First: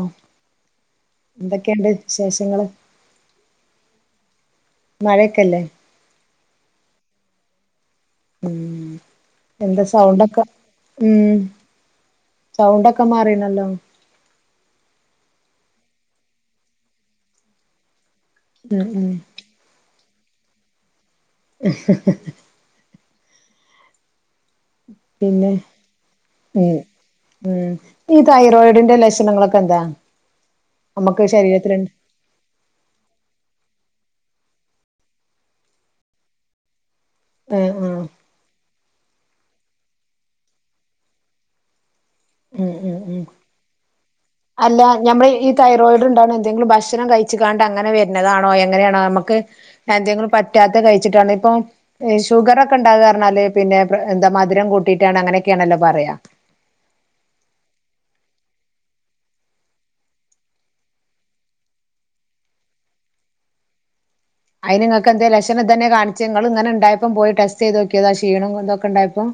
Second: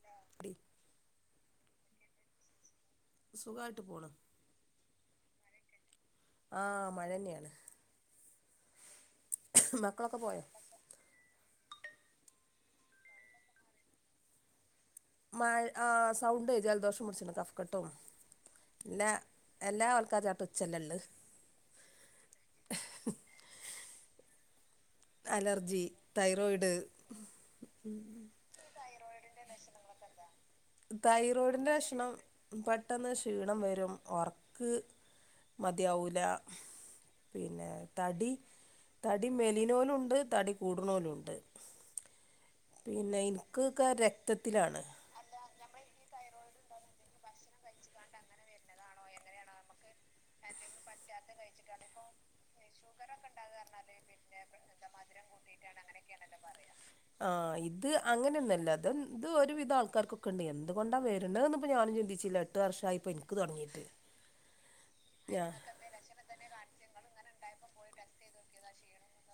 ഓഹ്. [unintelligible] എന്തൊക്കെണ്ട് വിശേഷങ്ങള്. സുഖായിട്ട് പോണ്. മഴക്കല്ലേ? ആഹ് മഴന്നെയാണ്. ഉം എന്താ മക്കളൊക്കെ പോയോ സൗണ്ടൊക്കെ. ഉം സൗണ്ടൊക്കെ മാറിണല്ലോ. മഴ ആ സൗണ്ട് ജലദോഷം പുടിച്ച്ക്ക്ണ് കഫ്ക്കെട്ടും ഉം ഉം ല്ലാ എല്ലാ ആൾക്കാരെ ചാർട്ടും ഇച്ചല്ലെള്ളത്. പിന്നെ അലർജി തൈറോയിഡ്. ഉം ഉം ഈ തൈറോയിഡിന്റെ ലക്ഷണങ്ങളൊക്കെ എന്താ? നമുക്ക് തൈറോയ്ഡിന്റെ ശരീരത്തിലുണ്ട് ലക്ഷണം. പെട്ടെന്ന് ക്ഷീണം വരും ഒർക്ക് മതിയാവൂല. ആ പിന്നെ ആ തടി തടി മെലിണോലൂണ്ട്. തടി കൂട്ണോലൂണ്ട്. ഉം ഉം പിന്ന ഉം ഇൻക്ക് കാര അല്ല ഞമ്മ്ള ഇ തൈറോയ്ഡ് ഇണ്ടാണെ എന്തെങ്കിലും ഭക്ഷണം കഴിച്ച് കാണ്ട് അങ്ങനെ വര്ണതാണൊ എങ്ങനേണ് നമ്മക്ക് എന്തെങ്കിലും പറ്റാത്ത കഴ്ച്ച്ട്ടാണ് ഇപ്പൊ ഷുഗറൊക്ക ഇണ്ടാക അർഞ്ഞാല് പിന്നെ എന്ത മധുരം കൂട്ടീട്ടാണ് അങ്ങനെക്കാണലൊ പറയ ആഹ് ഇത് അങ്ങനൊന്നല്ല ഇത് ഒരുവിധം ആൾക്കാർക്കൊക്കണ്ട് എന്ത് കൊണ്ട വര്ണ ഇപ ഞാനും ചിന്തി ച്ചില എട്ട് വർഷായി ഇപ്പ ഇൻക്ക് തൊട്ങ്ങീട്ട് അയിന് ഇങ്ങക്കെന്തെ ലഷണം ഇതെന്നെ കാണിച്ചെ ഇങ്ങള് ഇങ്ങനണ്ടായപ്പൊ പോയി ടെസ്റ്റീതോക്ക്യത ക്ഷീണം ഇതൊക്ക ഇണ്ടായപ്പൊ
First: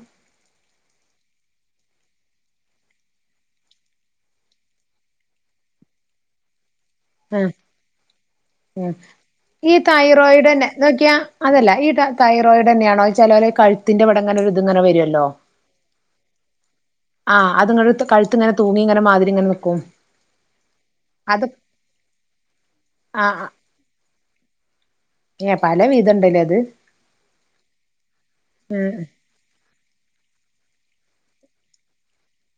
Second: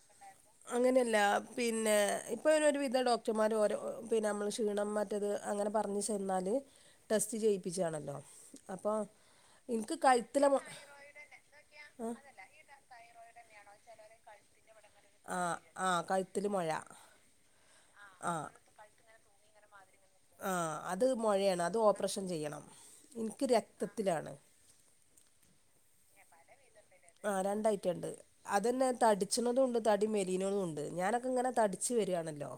അങ്ങനെല്ലാ പിന്നെ ഇപ്പൊ ഒരു വിധ ഡോക്ടർമാര് ഓരൊ പിന്ന നമ്മളെ ക്ഷീണം ത് അങ്ങനെ പർഞു ചെന്നാല് ടെസ്റ്റ് ആഹ് ചെയ്യിപ്പിച്ചാണല്ലൊ ഉം അപ്പോ ഈ തൈറോയ്ഡെന്നെ നോക്ക്യാ അതല്ല ഈ തയ് റോയ്ഡെന്ന്യാണൊ ചെലോല ഈ കഴ്ത്തിന്റെവിടങ്ങനൊര് ഇത്ങ്ങനെ വര ആഹ് ആഹ് കഴ്ത്തില് മൊഴ ആഹ് അത് ഇങ്ങട് കഴുത്ത് ഇങ്ങന തൂങ്ങി ഇങ്ങനെ മാതിരി ഇങ്ങന നിക്കും ആഹ് അത് മൊഴേണ് അത് ഓപ്പ്റേഷം ചെയ്യണം ഇൻക്ക് ആഹ് രക്തത്തിലാണ് ഏഹ് പല വിധം ഇണ്ട്ലെ അത് ആഹ് രണ്ടയ്റ്റണ്ട് അതെന്നെ ഉം തടി ച്ച്ണതൂണ്ട് തടി മെലീണതൂണ്ട് ഞാനൊക്ക ഇങ്ങന തടിച്ച് വരാണലോ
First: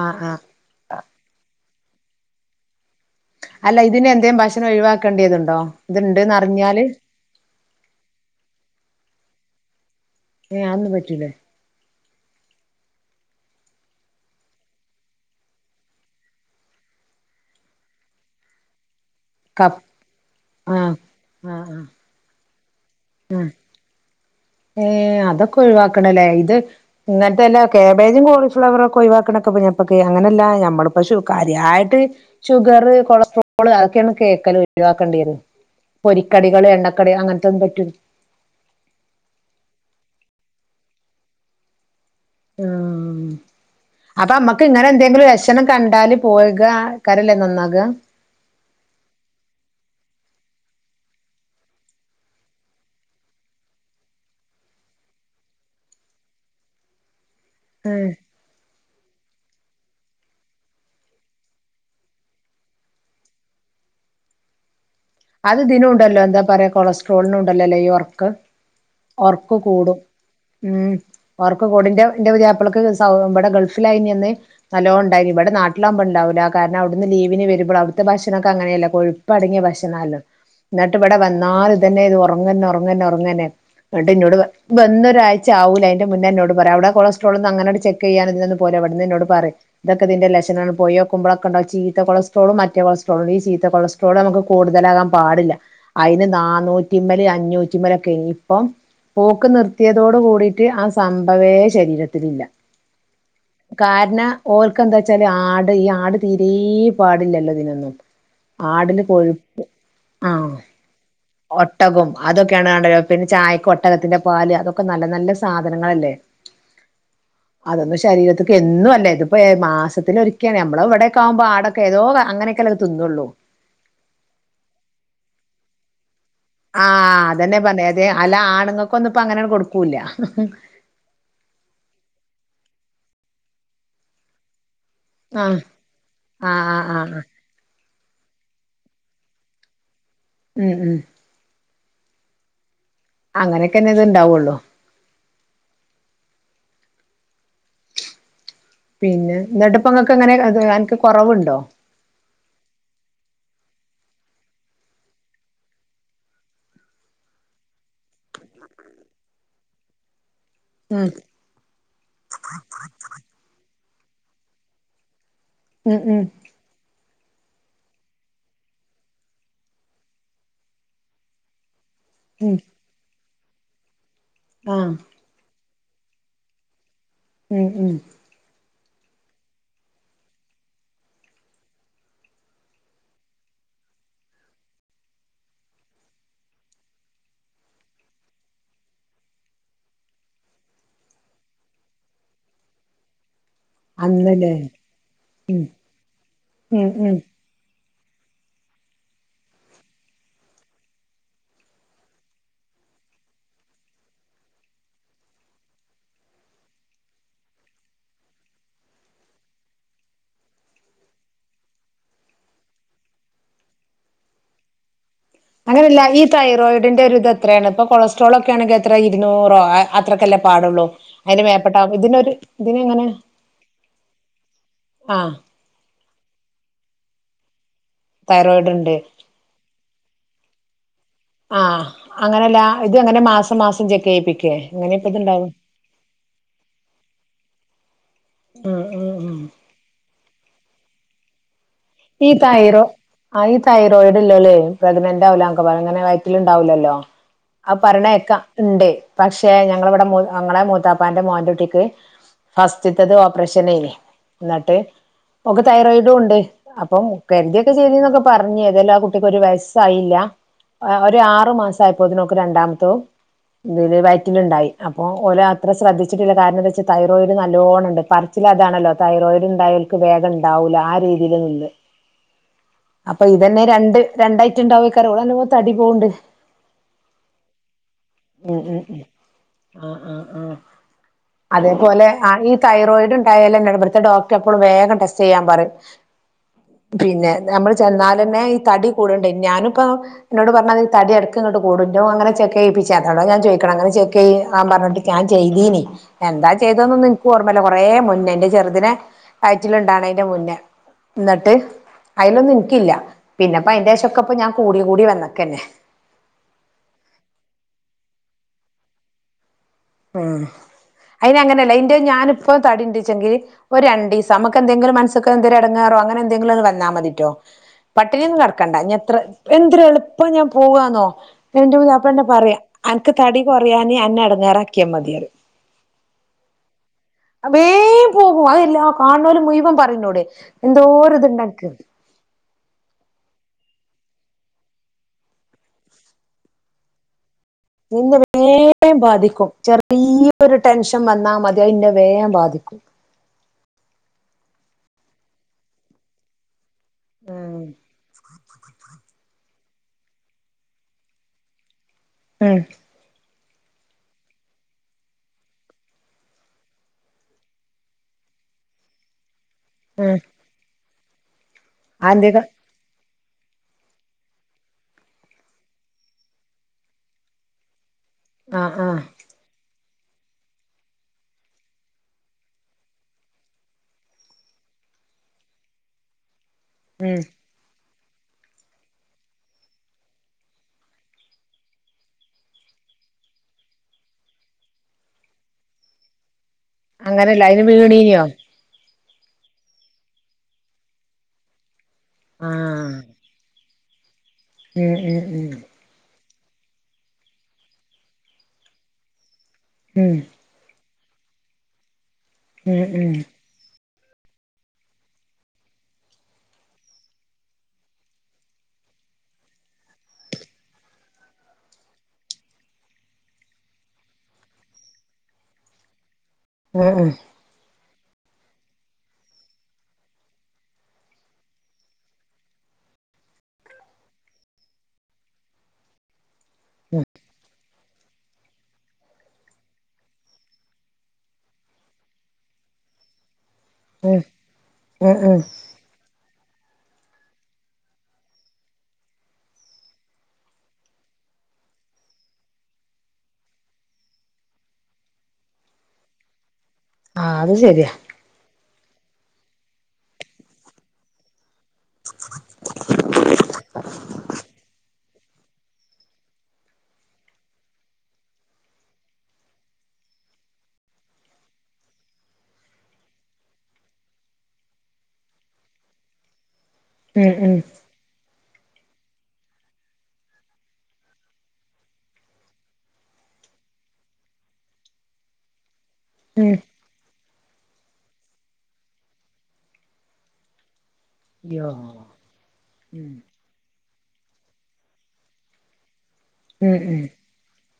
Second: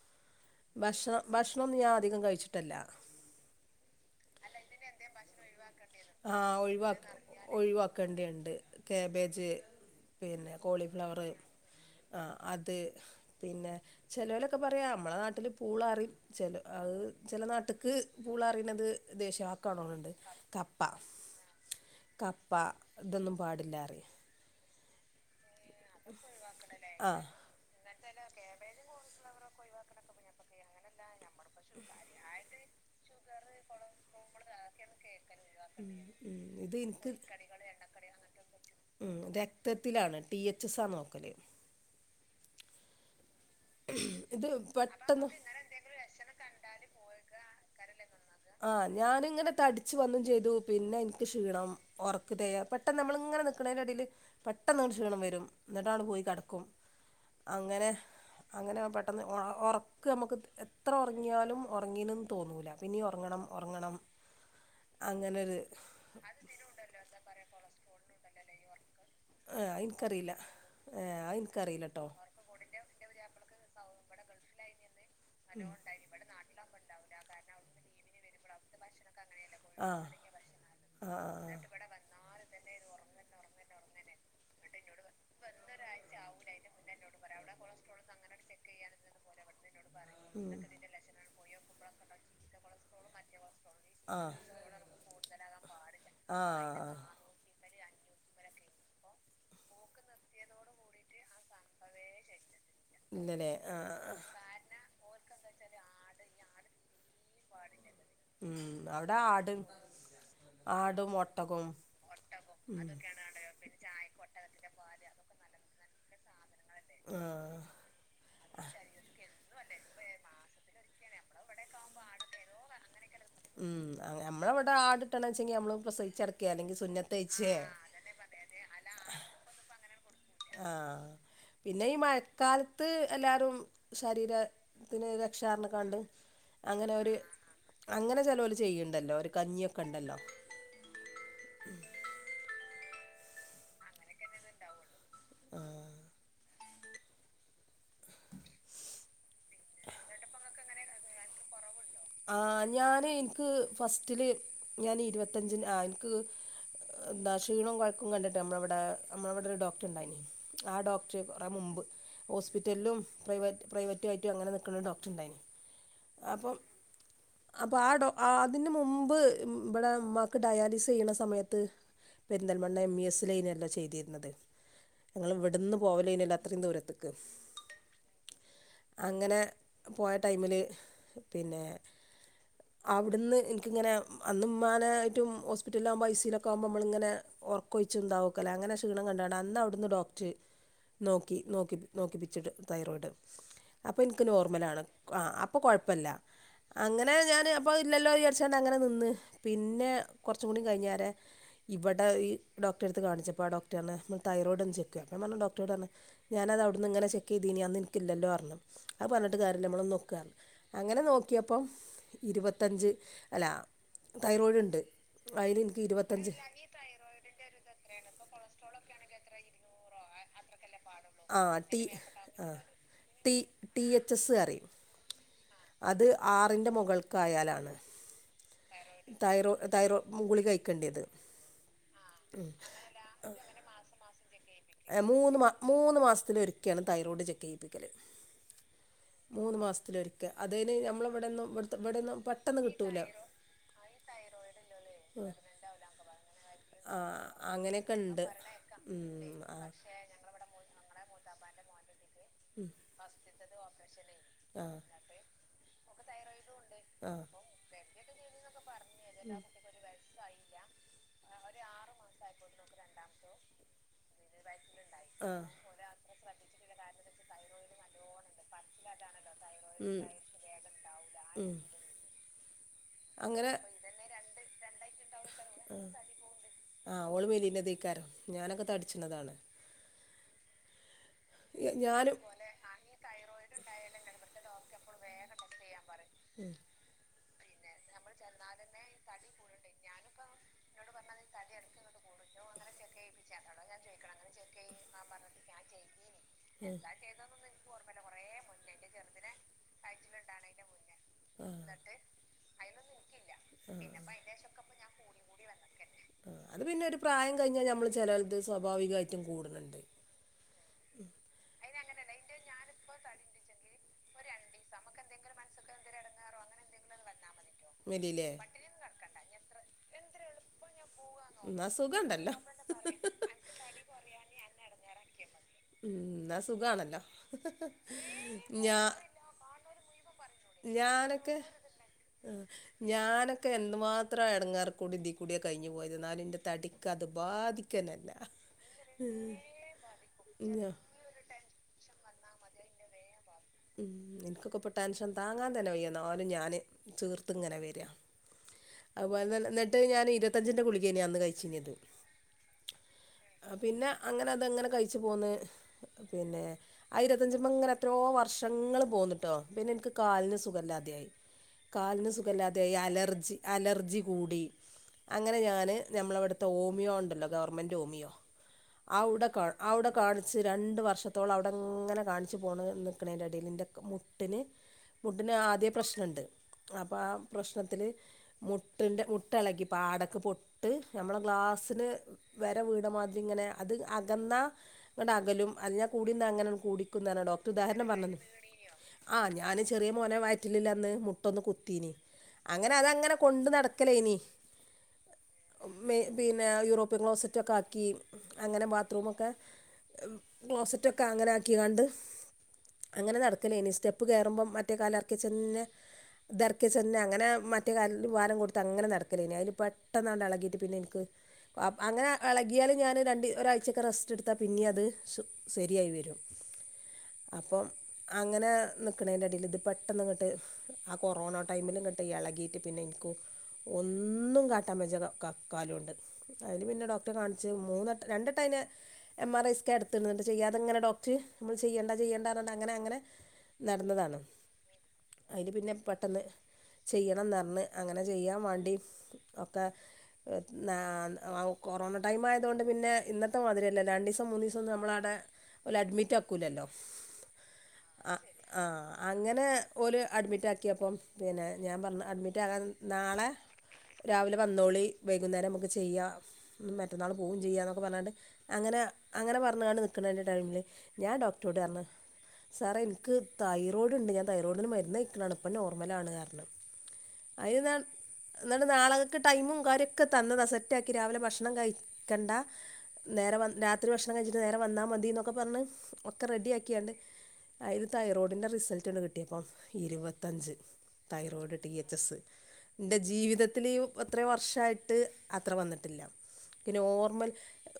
ആഹ് ആഹ് ഭഷ്ണം ഭഷ്ണൊന്നും ഞാൻ അധികം കഴിച്ചിട്ടല്ല അല്ല ഇതിനെന്തേം ഭഷ്ണം ഒഴിവാക്കേണ്ട്യേത്ണ്ടൊ ഇത്ണ്ട്ന്നർഞ്ഞാല് ഒഴിവാക്കേണ്ട്യേണ്ട് കാബേജ് പിന്ന ഏഹ് അതൊന്നും കോളിഫ്ലവറ് പറ്റൂലേ ആഹാ അത് പിന്ന ചെലോലക്ക പറിം നമ്മള നാട്ടില് പൂളറിം ചെലൊ അയ് ചെല നാട്ട്ക്ക് പൂളാ അറിണത് കപ്പ് ദേശീയവാക്കണുണ്ട് കപ്പ ആഹ് ആഹ് ആഹ് കപ്പ ഇതൊന്നും പാടില്ലാറിം ഏഹ് അതൊക്ക ഒഴിവാക്കണലെ ഇത് ആ ഇങ്ങൻത്തല്ല കാബേജും കോളിഫ്ലവറൊക്ക ഒഴിവാക്കണൊക്ക ഞപ്പക്ക് അങ്ങനല്ല നഞമ്മളിപ്പു കാര്യായിട്ട് ഷുഗറ് കൊളസ്ട്രോള് അതൊക്കേണ് കേക്കല് ഒഴിവാക്കണ്ട്യേത് ഉം ഉം പൊരിക്കടികള് ഇത് എനിക്ക് എണ്ണക്കടി അങ്ങൻത്തൊന്നും പറ്റു രക്തത്തിലാണ് ടി എച്ച് എസ്സ നോക്കല് ആഹ് അപ്പ ഇത് ഞമ്മക്ക് ഇങ്ങനെ പെട്ടെന്ന് എന്തേങ്കിലും ലക്ഷണം കണ്ടാല് പോക കാരലെ നന്നാക ആഹ് ഞാന്ങ്ങനെ തടിച്ച് വന്നും ചെയ്തു പിന്ന ഇൻക്ക് ക്ഷീണം ഒർക്ക്തേയ പെട്ടന്ന് നമ്മള് ഇങ്ങന നിക്ക്ണേന്റ എടേല് പെട്ടെന്ന ക്ഷീണം വരും ഇന്നിട്ടൺ പോയി കടക്കും അങ്ങനെ ഉം അങ്ങനെ പെട്ടെന്ന് ഒറക്ക് ഞമ്മക്ക് എത്ര ഒറങ്ങിയാലും ഒറങ്ങീന്ന് തോന്നൂല്ല പിന്നീം ഒർങ്ങണം ഒർങ്ങണം അത് ഇതിനൂണ്ടലൊ എന്ത പറയ കൊളസ്ട്രോളിനു ഉണ്ടലലെ ഈ ഒർക്ക് ഒർക്ക് ആഹ് കൂടും എനിക്കറിയില്ല ഉം ഏഹ് അത് ഒർക്ക് കൂടും ഇന്റ എനിക്കറിയില്ലട്ടോ ഇന്റ പുത്യാപ്പ്ളക്ക് തവ് ഇവടെ ഗൾഫിലായ്നന്ന് തലോ ഇണ്ടായ്ന് ഇവടെ നാട്ട്ലാവ്മ്പണ്ടാവൂല കാര്ണം അവിടുന്ന് ലീവിന് വരുമ്പ അവ്ട്ത്ത ഭക്ഷണൊക്ക അങ്ങനല്ല കൊഴ്പ്പ് അടങ്ങിയ ഭക്ഷണം ആഹ് ഇന്നിട്ട് ഇവടെ ആഹ് ആഹ് ആഹ് വന്നാലും ഇതന്നെ ഇത് ഒർങ്ങന്നെ ഒർങ്ങന്നെ ഒർങ്ങന്നെ എന്ന്ട്ട് ഇന്നോട് വന്നൊരാഴ്ച ആവൂല അയിന്റെ മുന്നെ ഇന്നോട് പറിം അവടെ കൊളസ്ട്രോളൊന്നും അങ്ങനട് ചെക്കീയ്യാന ഇതിനൊന്നു പോവൂല ഇവ്ട്ന്ന് ഇന്നോട് പറിം ഇതൊക്ക ഇതിന്റെ ഉം ലക്ഷണ പോയോക്കമ്പ്ള ഒക്കണ്ടാവും ചീത്ത കൊളസ്ട്രോളും മറ്റെ കൊളസ്ട്രോളും ഈ ചീത്ത കൊളസ്ട്രോള് ആഹ് ഞമ്മക്ക് കൂടുതലാകാൻ പാടില്ല അതിന് ആഹ് നാന്നൂറ്റി മേല് അഞ്ഞൂറ്റി റ്റിമേലൊക്കെ ഇപ്പം പോക്ക് നിർത്തിയതോട് കൂടിട്ട് ആ സംബവേ ശരീരത്തിലില്ല ഇല്ലല്ലേ ആഹ് കാരണം ഓൾക്ക് എന്താ വെച്ചാല് ആട് ഈ ആട് തീരി പാടില്ലല്ലോ ഇതിനൊന്നും ഉം ആടിന് അവിടെ കൊഴു ആട് ആ ആടും ഒട്ടകവും ഒട്ടകും അതൊക്കെയാണ് കണ്ട പിന്നെ ചായക്ക് ഒ ഒട്ടകത്തിന്റെ പാല് അതൊക്കെ നല്ല നല്ല സാധനങ്ങളല്ലേ അല്ലെ ആഹ് അതൊന്നും ശരീരത്തിക്ക് എന്നും അല്ലേ. ഇതിപ്പോ മാസത്തിൽ ഒരിക്കലാണ് നമ്മള് ഇവിടെക്കെ ആകുമ്പോ ആട് ഏതോ അങ്ങനൊക്കെ അതു തിന്നോള്ളൂ ഉം നമ്മളവിടെ ആടിട്ടണങ്കി നമ്മള് പ്രസവിച്ചെ ആഹ് അതന്നെ പറഞ്ഞെ അതെ അല്ല ആണുങ്ങൾക്ക് ഒന്നും ഇപ്പ അങ്ങനെ കൊടുക്കൂല്ല ആഹ് പിന്നെ ഈ മഴക്കാലത്ത് എല്ലാരും ശരീര ത്തിന് ആഹ് രക്ഷാർന് കണ്ട് ആഹ് ആഹ് അങ്ങനെ ഒരു ആഹ് അങ്ങനെ ചെലോര് ചെയ്യുന്നുണ്ടല്ലോ ഒരു കഞ്ഞിയൊക്കെ ഉണ്ടല്ലോ ഉം ഉം അങ്ങനെയൊക്കെന്നെ ഇത് ഇണ്ടാവുള്ളു ആഹ് പിന്നെ എന്നിട്ടിപ്പ ഇങ്ങക്ക് എങ്ങനെ അനക്ക് കുറവുണ്ടോ ആ ഞാന് എനിക്ക് ഫസ്റ്റില് ഞാൻ ഇരുപത്തഞ്ചിന് ആ എനിക്ക് എന്താ ക്ഷീണവും കുഴപ്പവും കണ്ടിട്ട് നമ്മളവിടെ നമ്മളവിടെ ഒരു ഡോക്ടർ ഉണ്ടായിനി ആ ഉം ഡോക്ടർ മുൻപ് ഹോസ്പിറ്റലും പ്രൈവറ്റ് പ്രൈവറ്റും ആയിട്ടും അങ്ങനെ നിൽക്കണ ഡോക്ടർ ഉണ്ടായിന് ഉം ഉം അപ്പൊ ആ ഡോ അതിന് മുമ്പ് ഇവിടെ ഉമ്മാക്ക് ഡയാലിസ് ചെയ്യണ സമയത്ത് ഉം പെരിന്തൽമണ്ണ എം ഇ എസ് ലൈനില്ലോ ചെയ്തിരുന്നത് ആഹ് ഞങ്ങള് ഇവിടുന്ന് പോവല് കഴിഞ്ഞാൽ അത്രയും ദൂരത്തക്ക്. ഉം ഉം അങ്ങനെ പോയ ടൈമില് പിന്നെ അവിടുന്ന് എനിക്കിങ്ങനെ അന്ന് ഉമ്മാന ആയിട്ടും ഹോസ്പിറ്റല് ആകുമ്പോൾ ഐ സിയിലൊക്കെയാകുമ്പോൾ നമ്മളിങ്ങനെ ഉറക്കൊഴിച്ച് ഇന്താവക്കല്ലേ അങ്ങനെ ക്ഷീണം കണ്ടാണ് അന്ന് അവിടുന്ന് ഡോക്ടർ നോക്കി നോക്കി നോക്കിപ്പിച്ചിട്ട് തൈറോയിഡ് അപ്പോൾ എനിക്ക് അന്നല്ലേ നോർമലാണ് അപ്പോ ഉം കുഴപ്പില്ല ഉം അങ്ങനെ ഉം ഞാൻ അപ്പൊ ഇല്ലല്ലോ വിചാരിച്ച് കൊണ്ട് അങ്ങനെ നിന്ന് പിന്നെ കുറച്ചും കൂടി കഴിഞ്ഞാര് ഇവിടെ ഈ ഡോക്റെടുത്ത് കാണിച്ചപ്പോൾ ആ ഡോക്ടറെന്ന് തൈറോയ്ഡ് ഒന്ന് ചെക്ക് ചെയ്യാൻ ഞാൻ പറഞ്ഞ് ഡോക്ടറോട് പറഞ്ഞ് ഞാനത് അവിടുന്ന് ഇങ്ങനെ ചെക്ക് ചെയ്തിനി അന്ന് എനിക്കില്ലല്ലോ പറഞ്ഞു. അത് പറഞ്ഞിട്ട് കാര്യല്ല നമ്മളൊന്ന് നോക്കുക. അങ്ങനെ നോക്കിയപ്പം ഇരുപത്തഞ്ച് അല്ല തൈറോയ്ഡ് ഉണ്ട് അതിൽ എനിക്ക് അങ്ങനെയല്ല ഈ ഇരുപത്തഞ്ച് തൈറോയിഡിന്റെ ഒരിത് എത്രയാണ് ഇപ്പോ കൊളസ്ട്രോൾ ഒക്കെ ആണെങ്കിൽ എത്ര ഇരുന്നൂറോ അത്രയ്ക്കല്ലേ പാടുള്ളൂ ആ അതിന് മേപ്പെട്ട ടി ഇതിനൊരു ആ ഇതിന് എങ്ങനെ ടി ടി എച്ച് എസ് പറയും ആഹ് അത് ആറിന്റെ മുകൾക്കായാലാണ് തൈറോയിഡ് ഉണ്ട് തൈറോ തൈറോ കുളിക കഴിക്കേണ്ടിയത് ആഹ് അങ്ങനെല്ല ഇത് അങ്ങനെ മാസം മാസം ചെക്ക് ചെയ്യിപ്പിക്കേ എങ്ങനെ ഏ ഇപ്പ മൂന്ന് ഇത്ണ്ടാവും മൂന്ന് മാസത്തില് ഒരുക്കെയാണ് തൈറോയിഡ് ചെക്ക് ചെയ്പ്പിക്കല് ആഹ് ആഹ് ആഹ് മൂന്ന് മാസത്തിലൊരിക്ക അതിന് നമ്മള് ഇവിടെയൊന്നും ഇ ഇവിടെയൊന്നും ഈ പെട്ടെന്ന് തൈറോ കിട്ടൂല ആ ഈ തൈറോയിഡ് ഇല്ലോര് പ്രഗ്നന്റ് ആവില്ലന്ന്ഒക്കെപറ അങ്ങനെ വയറ്റിൽ ഉണ്ടാവില്ലല്ലോ ആ ആ അങ്ങനെയൊക്കെ ഉണ്ട് പറണയെക്കാം ഇണ്ടെ ഉം, പക്ഷെ ഏ ആ ഞങ്ങളിവിടെ ഞങ്ങളെ മൂത്താപ്പാന്റെ മോന്റെ കുട്ടിക്ക് ഫസ്റ്റിത്തത് ഓപ്പറേഷൻ ആയിനി ആ എന്നിട്ട് ഓക്ക് തൈറോയിഡും ഉണ്ട് അപ്പം ആ കരുതിയൊക്കെ ചെയ്തിന്നൊക്കെ പറഞ്ഞ് ഏതോലും ആഹ് കുട്ടിക്ക് ഉം, ഒരു വയസ്സായില്ല ആഹ് ഒരു ആറു മാസം ആയപ്പോ ഇതിന് ഓക്ക് രണ്ടാമത്തും ഇതില് വയറ്റിലുണ്ടായി അപ്പോ ആ ഓല അത്ര ശ്രദ്ധിച്ചിട്ടില്ല കാരണം എന്താ വച്ചാ തൈറോയിഡ് നല്ലോണം ഇണ്ട്. മനസ്സില് അതാണല്ലോ തൈറോയിഡ് ഇണ്ടായോൽക്ക് ഉം. വേഗം ഉണ്ടാവൂല്ല ആഹ് രീതിലേനി ഉം. അപ്പൊ അങ്ങനെ ഇതന്നെ രണ്ട് രണ്ടായിട്ട് ഇണ്ടാവേക്കാരം ഓള് നല്ലോം തടി പോവ്ണ്ട് ആഹ് ഓള് മെലിന്നതേക്കാരം ഉം ഞാനൊക്കെ ഉം ഉം തടിച്ചുന്നതാണ് ആഹ് ആഹ് ആഹ് അതേപോലെ ഞാനും ആഹ് ഈ തൈറോയിഡ് ഇണ്ടായാലന്നെ ഇവിടത്തെ ഡോക്ടർ എപ്പോളും വേഗം ടെസ്റ്റ് ചെയ്യാൻ പറയും ഉം പിന്നെ നമ്മള് ചെന്നാല് തന്നെ ഈ തടി കൂട്ണ്ടേ ഞാനിപ്പോ ഇന്നോട് പറഞ്ഞത് ഈ തടി എടക്ക് ഇങ്ങക്ക് കൂടും ഇന്റോം അങ്ങനെ ചെക്ക് ചെയ്യിപ്പി ചേ അതോട ഞാൻ ചോദിക്ക്ണ അങ്ങനെ [unintelligible] ഞാൻ ചെയ്തീനി എന്താ ഇതൊന്നും ഇൻ ഇൻക്ക് ഓർമ്മല്ല കുറേ മുന്നേ ഇന്റെ ചെറുതിനെ വയറ്റിലുണ്ടാവ്ന്നതിന്റെ മുന്നേ ഇന്നട്ട് അയിലൊന്നും ഇൻക്കില്ല പിന്നെപ്പം അയിന്റെ ശേഷം ഒക്കെ ഇപ്പം ഞാൻ കൂടി കൂടി വന്നക്കെന്നെ ആഹ് അത് പിന്നെ ഒരു പ്രായം കഴിഞ്ഞാൽ നമ്മൾ ചേലോല്ത് സ്വാഭാവികമായിട്ടും കൂടുന്ന്ണ്ട് ഉം അയിന് അങ്ങനെയല്ല ഇന്റെ ഞാനിപ്പ തടി ഇണ്ടച്ചെങ്കില് ഒരു രണ്ടീസം നമക്ക് എന്തെങ്കിലും മനസ്സ്ക്ക് എന്തേലും എടങ്ങേറോ അങ്ങനെ എന്തെങ്കിലും ഒന്ന് വന്നാൽ മതിറ്റോ മെലിയില്ലേ പട്ടിണിയൊന്നും കടക്കണ്ട ഇനി എത്ര എന്തൊരു എളുപ്പം ഞാൻ പോവാന്നോ എന്നാ എന്റെ പുതിയാപ്ല തന്നെ സുഖമുണ്ടല്ലോ പറയാ അനക്ക് തടി കൊറയാന് അന്നെ എടങ്ങാറാ എന്ന സുഖാണല്ലോ വേം പോകും അഹ് ഞാ എല്ലാ കാന്നോല്ല് മുഴുവൻ പറയും ഇന്നോട് എന്തോ ഒര് ഇതുണ്ടൻക്ക് ആഹ് ഞാനൊക്കെ എന്ത് മാത്രം എടങ്ങേറ് കൂടി ഇതീകൂടി കഴിഞ്ഞു പോയത് എന്നാലും എൻ്റെ തടിക്ക് അത് ബാധി ഇന്നെ വേം ബാധിക്കും ചെറിയൊരു ഞാ ടെൻഷൻ [unintelligible] വന്നാ മതി അഹ് ഇന്നെ വേം ബാധിക്കും ഉം ഇൻക്കൊക്കെ ഇപ്പൊ ടെൻഷൻ താങ്ങാൻ തന്നെ വയ്യ എന്നാലും ഞാന് ചീർത്ത് ഇങ്ങനെ ഉം വരാ അത്പോലെ തന്നെ ഇന്നട്ട് ഞാന് ഇരുപത്തി അഞ്ചിൻ്റെ ഗുളികേനി അന്ന് കഴിച്ചിനത് ഉം ആഹ് പിന്നെ അങ്ങനെ അതെങ്ങനെ കഴിച്ചു പോന്ന് പിന്നെ ആഹ് ഇരുപത്തി അഞ്ചണ്ണം ഇങ്ങനെ എത്രയോ വർ ഞങ്ങൾ പോന്ന്ട്ടോ പിന്നെ ഇൻക്ക് ഉം കാലിന് സുഖല്ലാതെ ആയി കാലിന് ആന്തേക സുഖല്ലാതെ ആയി അലർജി അലർജി കൂടി അങ്ങനെ ഞാന് നമ്മളെവിടത്തെ ഓമിയോ ഉണ്ടല്ലോ ഗവൺമെൻ്റ് ഓമിയോ ആഹ് ആഹ് അവ്ടെ കാ അവ്ടെ കാണിച്ച് രണ്ട് വർഷത്തോളം അവിടെങ്ങനെ കാണിച്ച് പോണ് നി ക്ക്ന്നേൻ്റെ എടയില് ഇൻ്റെ മുട്ടിന് മുട്ടിന് ആദ്യ പ്രശ്നണ്ട് അപ്പം ആഹ് ഉം പ്രശ്നത്തില് മുട്ടിൻ്റെ മുട്ട എളകി പാടക്ക് പൊട്ട് നമ്മളെ ഗ്ലാസ്സിന് വര വീണ മാതിരി ഇങ്ങനെ അത് അകന്ന ഇങ്ങട്ട് അകലും അത് ഞാൻ കൂടിന്ന അങ്ങനെ കൂടി ക്കുന്നാണ് അങ്ങനെയല്ല ഡോക്ടർ അയിന് ഉദാഹര വീണീനോ ആഹ് ഞാന് ചെറിയ മോനെ വയറ്റിലില്ല അന്ന് മുട്ടൊന്ന് കുത്തീനി അങ്ങനെ ആഹ് അതങ്ങനെ കൊണ്ട് നടക്കലേനി ഉം ഉം ഉം മെ പിന്നെ യൂറോപ്യൻ ക്ലോസെറ്റൊക്കെ ആക്കി അങ്ങനെ ബാത്ത്റൂമൊക്കെ ഉം ക്ലോസറ്റൊക്കെ അങ്ങനെ ആക്കി കാണ്ട് ഉം ഉം അങ്ങനെ നടക്കലേനി സ്റ്റെപ്പ് കേയറുമ്പം മറ്റേ കാല് അർക്കിവച്ചെന്നെ ഇതറക്കിവച്ചെന്നെ അങ്ങനെ മറ്റേ കാല്ൽ ഭാരം കൊടുത്ത് അങ്ങനെ നടക്കലേനി അയില് പെട്ടന്നാണ്ട് ഇളകിയിട്ട് പിന്നെ ഇൻക്ക് അഹ് അങ്ങനെ എളകിയാൽ ഞാൻ രണ്ട് ഒരാഴ്ചൊക്കെ റെസ്റ്റ് എടുത്താ പിന്നിം അത് സു ശരിയായി വരും ഉം ഉം അപ്പം അങ്ങനെ നിക്ക്ണേന്റെ ഇടയിൽ ഇത് പെട്ടെന്ന് ഇങ്ങോട്ട് ആഹ് കൊറോണ ടൈമിൽ ഇങ്ങട്ട് എളകീട്ട് പിന്നെ എനിക്ക് ഒന്നും കാട്ടാൻ വെജ്ജ കം കാലോണ്ട് അയില് പിന്നെ ഡോക്ടറെ കാണി ച്ച് മൂന്നട്ട രണ്ടട്ട അയിനെ എം ആർ ഐ സ്കാൻ എടുത്തിണ് ചെയ്യാതെങ്ങനെ ഡോക്റ്റ് നമ്മള് ചെയ്യണ്ട ചെയ്യേണ്ടാ പറഞ്ഞാണ്ട് അങ്ങനെ അങ്ങനെ ഉം ഉം ഉം നടന്നതാണ് ഉം അയില് പിന്നെ പെട്ടെന്ന് ചെയ്യണംന്നർഞ്ഞ് അങ്ങനെ ചെയ്യാൻ വേണ്ടി ഒക്കെ ത് നാ കൊറോണ ടൈമായയതോണ്ട് പിന്നെ ഇന്നത്തെ മാതിരിഅല്ലല്ലോ രണ്ടീസം മൂന്നീസൊന്നും നമ്മളവിടെ ഓല് അഡ്മിറ്റാക്കൂലല്ലോ ആഹ് അത് ശരിയാ ആഹ് ആഹ് അങ്ങനെ ഓല് അഡ്മിറ്റ് ആക്കിയപ്പം പിന്നെ ഞാൻ പറഞ്ഞു അഡ്മിറ്റാകാൻ നാളെ രാവിലെ വന്നോളി വൈകുന്നേരം നമുക്ക് ചെയ്യാ മറ്റന്നാള് പോവൂ ചെയ്യാ എന്നൊക്കെ പറഞ്ഞാണ്ട് അങ്ങന അങ്ങന പറഞ്ഞാണ്ട് നിക്കണാ ടൈമില് ഞാൻ ഡോക്ടറോട് പറഞ്ഞു സാറെ ഇൻക്ക് തൈറോയ്ഡ്ണ്ട് ഞാൻ തൈറോയിഡിന് മരുന്നൈക്കണാണ് ഇപ്പം നോർമലാണ് പർഞ്ഞു ഉം ഉം അയില് ഞാൻ എന്ന നാളകക്ക് ടൈമും കാര്യോക്കെ തന്നതാ സെറ്റാക്കി രാവിലെ ഭക്ഷണം കയിക്കണ്ട നേരെ വ രാത്രി ഭക്ഷണം കഴിച്ചിട്ട് നേരെ വന്നാ മതിന്നൊക്കെ പറഞ്ഞ് ഒക്കെ റെഡി ഉം ആക്കിയാണ്ട് അയ്ല് തൈറോയ്ഡിൻ്റെ റിസൾറ്റ്ണ്ട് കിട്ടിയപ്പോ ഇരുവത്തഞ്ച് തൈറോയിഡ് യ്യോ ടി എച്ച് എസ് എൻ്റെ ഉം ജീവിതത്തില് യു അത്ര വർഷമായിട്ട് അത്ര വന്നിട്ടില്ല ഉം പിന്നെ ഉം നോർമ്മൽ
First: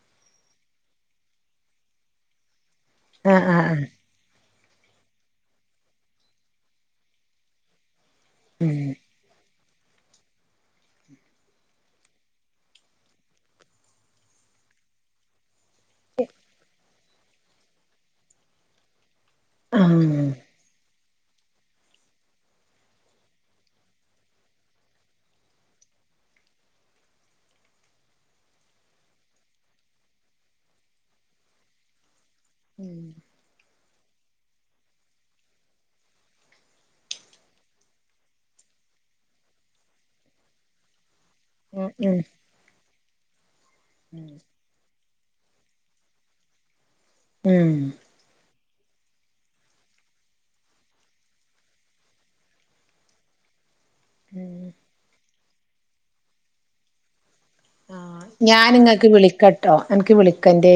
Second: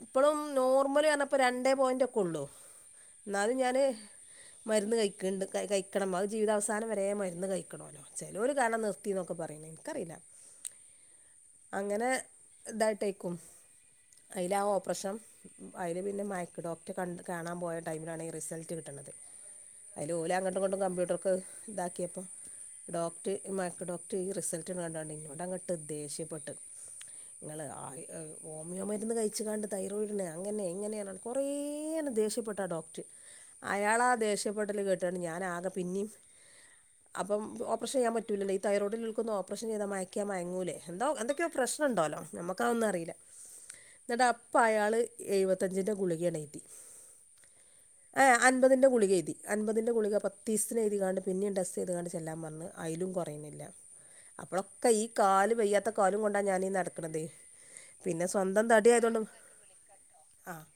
ഇപ്പളും നോർമല് പറഞ്ഞപ്പോള് രണ്ടേ പോയിന്റ് ഒക്കെ ഒള്ളൂ ആഹ് ന്നാലും ആഹ് ഞാന് ആഹ് മരുന്ന് കയിക്ക്ണ്ട് കയിക്കണം അത് ജീവിതാവസാനം വരെ മരുന്ന് കയിക്കണോലോ ചെലോര് ഉം കാരണം നിർത്തിന്നൊക്കെ പറയും എനിക്കറിയില്ല അങ്ങനെ ഇതായിട്ടേക്കും അയിലാ ഓപ്പറഷം അയ്ല് പിന്നെ മയക്ക് ഡോക്ടറെ കണ്ട കാണാൻ പോയ ടൈമിലാണ് ഈ റിസൾട്ട് കിട്ടണത് ആഹ് അതില് ഉം ഓലങ്ങണ്ടും ഇങ്ങണ്ടും കമ്പ്യൂട്ടർക്ക് ഇതാക്കിയപ്പം ഡോക്ടർ മയക്ക് ഡോക്ടർ ഈ റിസൾട്ട്കണ്ടാണ്ട് ഇന്നോടങ്ങട്ട് ദേഷ്യപ്പെട്ട് ങ്ങള് അ ഇ ഓമിയോ മരുന്ന് കഴിച്ച്ങ്ങാണ്ട് തൈറോയിഡിന അങ്ങനെ ഇങ്ങനെ പറഞ്ഞാണ്ട് കൊറേആണ്ട് ദേഷ്യപ്പെട്ടാഡോക് റ്റ് അയാളാ ദേഷ്യപ്പെട്ടല് കേട്ടുകാണ്ട് ഞാനാകെ പിന്നിം അപ്പം ഓപ്പർഷൻ ചെയ്യാൻ പറ്റൂലല്ലോ ഈ തൈറോഡിള്ളള്ക്കൊന്നും ഓപ്പറേഷൻ ചെയ്താ മയക്ക്യ മയങ്ങൂല്ലേ എന്തോ എന്തൊക്കെയോ ഉം ഉം പ്രശ്നണ്ടോലോ നമുക്കതൊന്നും അറിയില്ല എന്നിട്ടാ അപ്പ അയാള് എഴുപത്തഞ്ചിൻ്റെ ഗുളികാണ് എയ്തി ഉം ആഹ് അൻപതിന്റെ ഗുളിക എയ്തി അൻപതിൻ്റെ ഗുളിക പത്തീസത്തിന് ഏയ്തിക്കാണ്ട് പിന്നെയും ടെസ്റ്റെയ്ത്തികാണ്ട് ചെല്ലാൻ പർഞ്ഞു അയ്ലും കുറയുന്നില്ല അപ്പളൊക്കെ ഈ കാല് വയ്യാത്ത കാലും കൊണ്ടാ ഞാനീ നടക്കണതേ ഞാനിങ്ങക്ക് വിളിക്കട്ടോ എനിക്ക് ആ വിളിക്കന്റെ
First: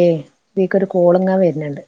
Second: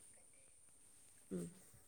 ഇക്കൊരു കോളിങ്ങനെ വര്ന്ന്ണ്ട്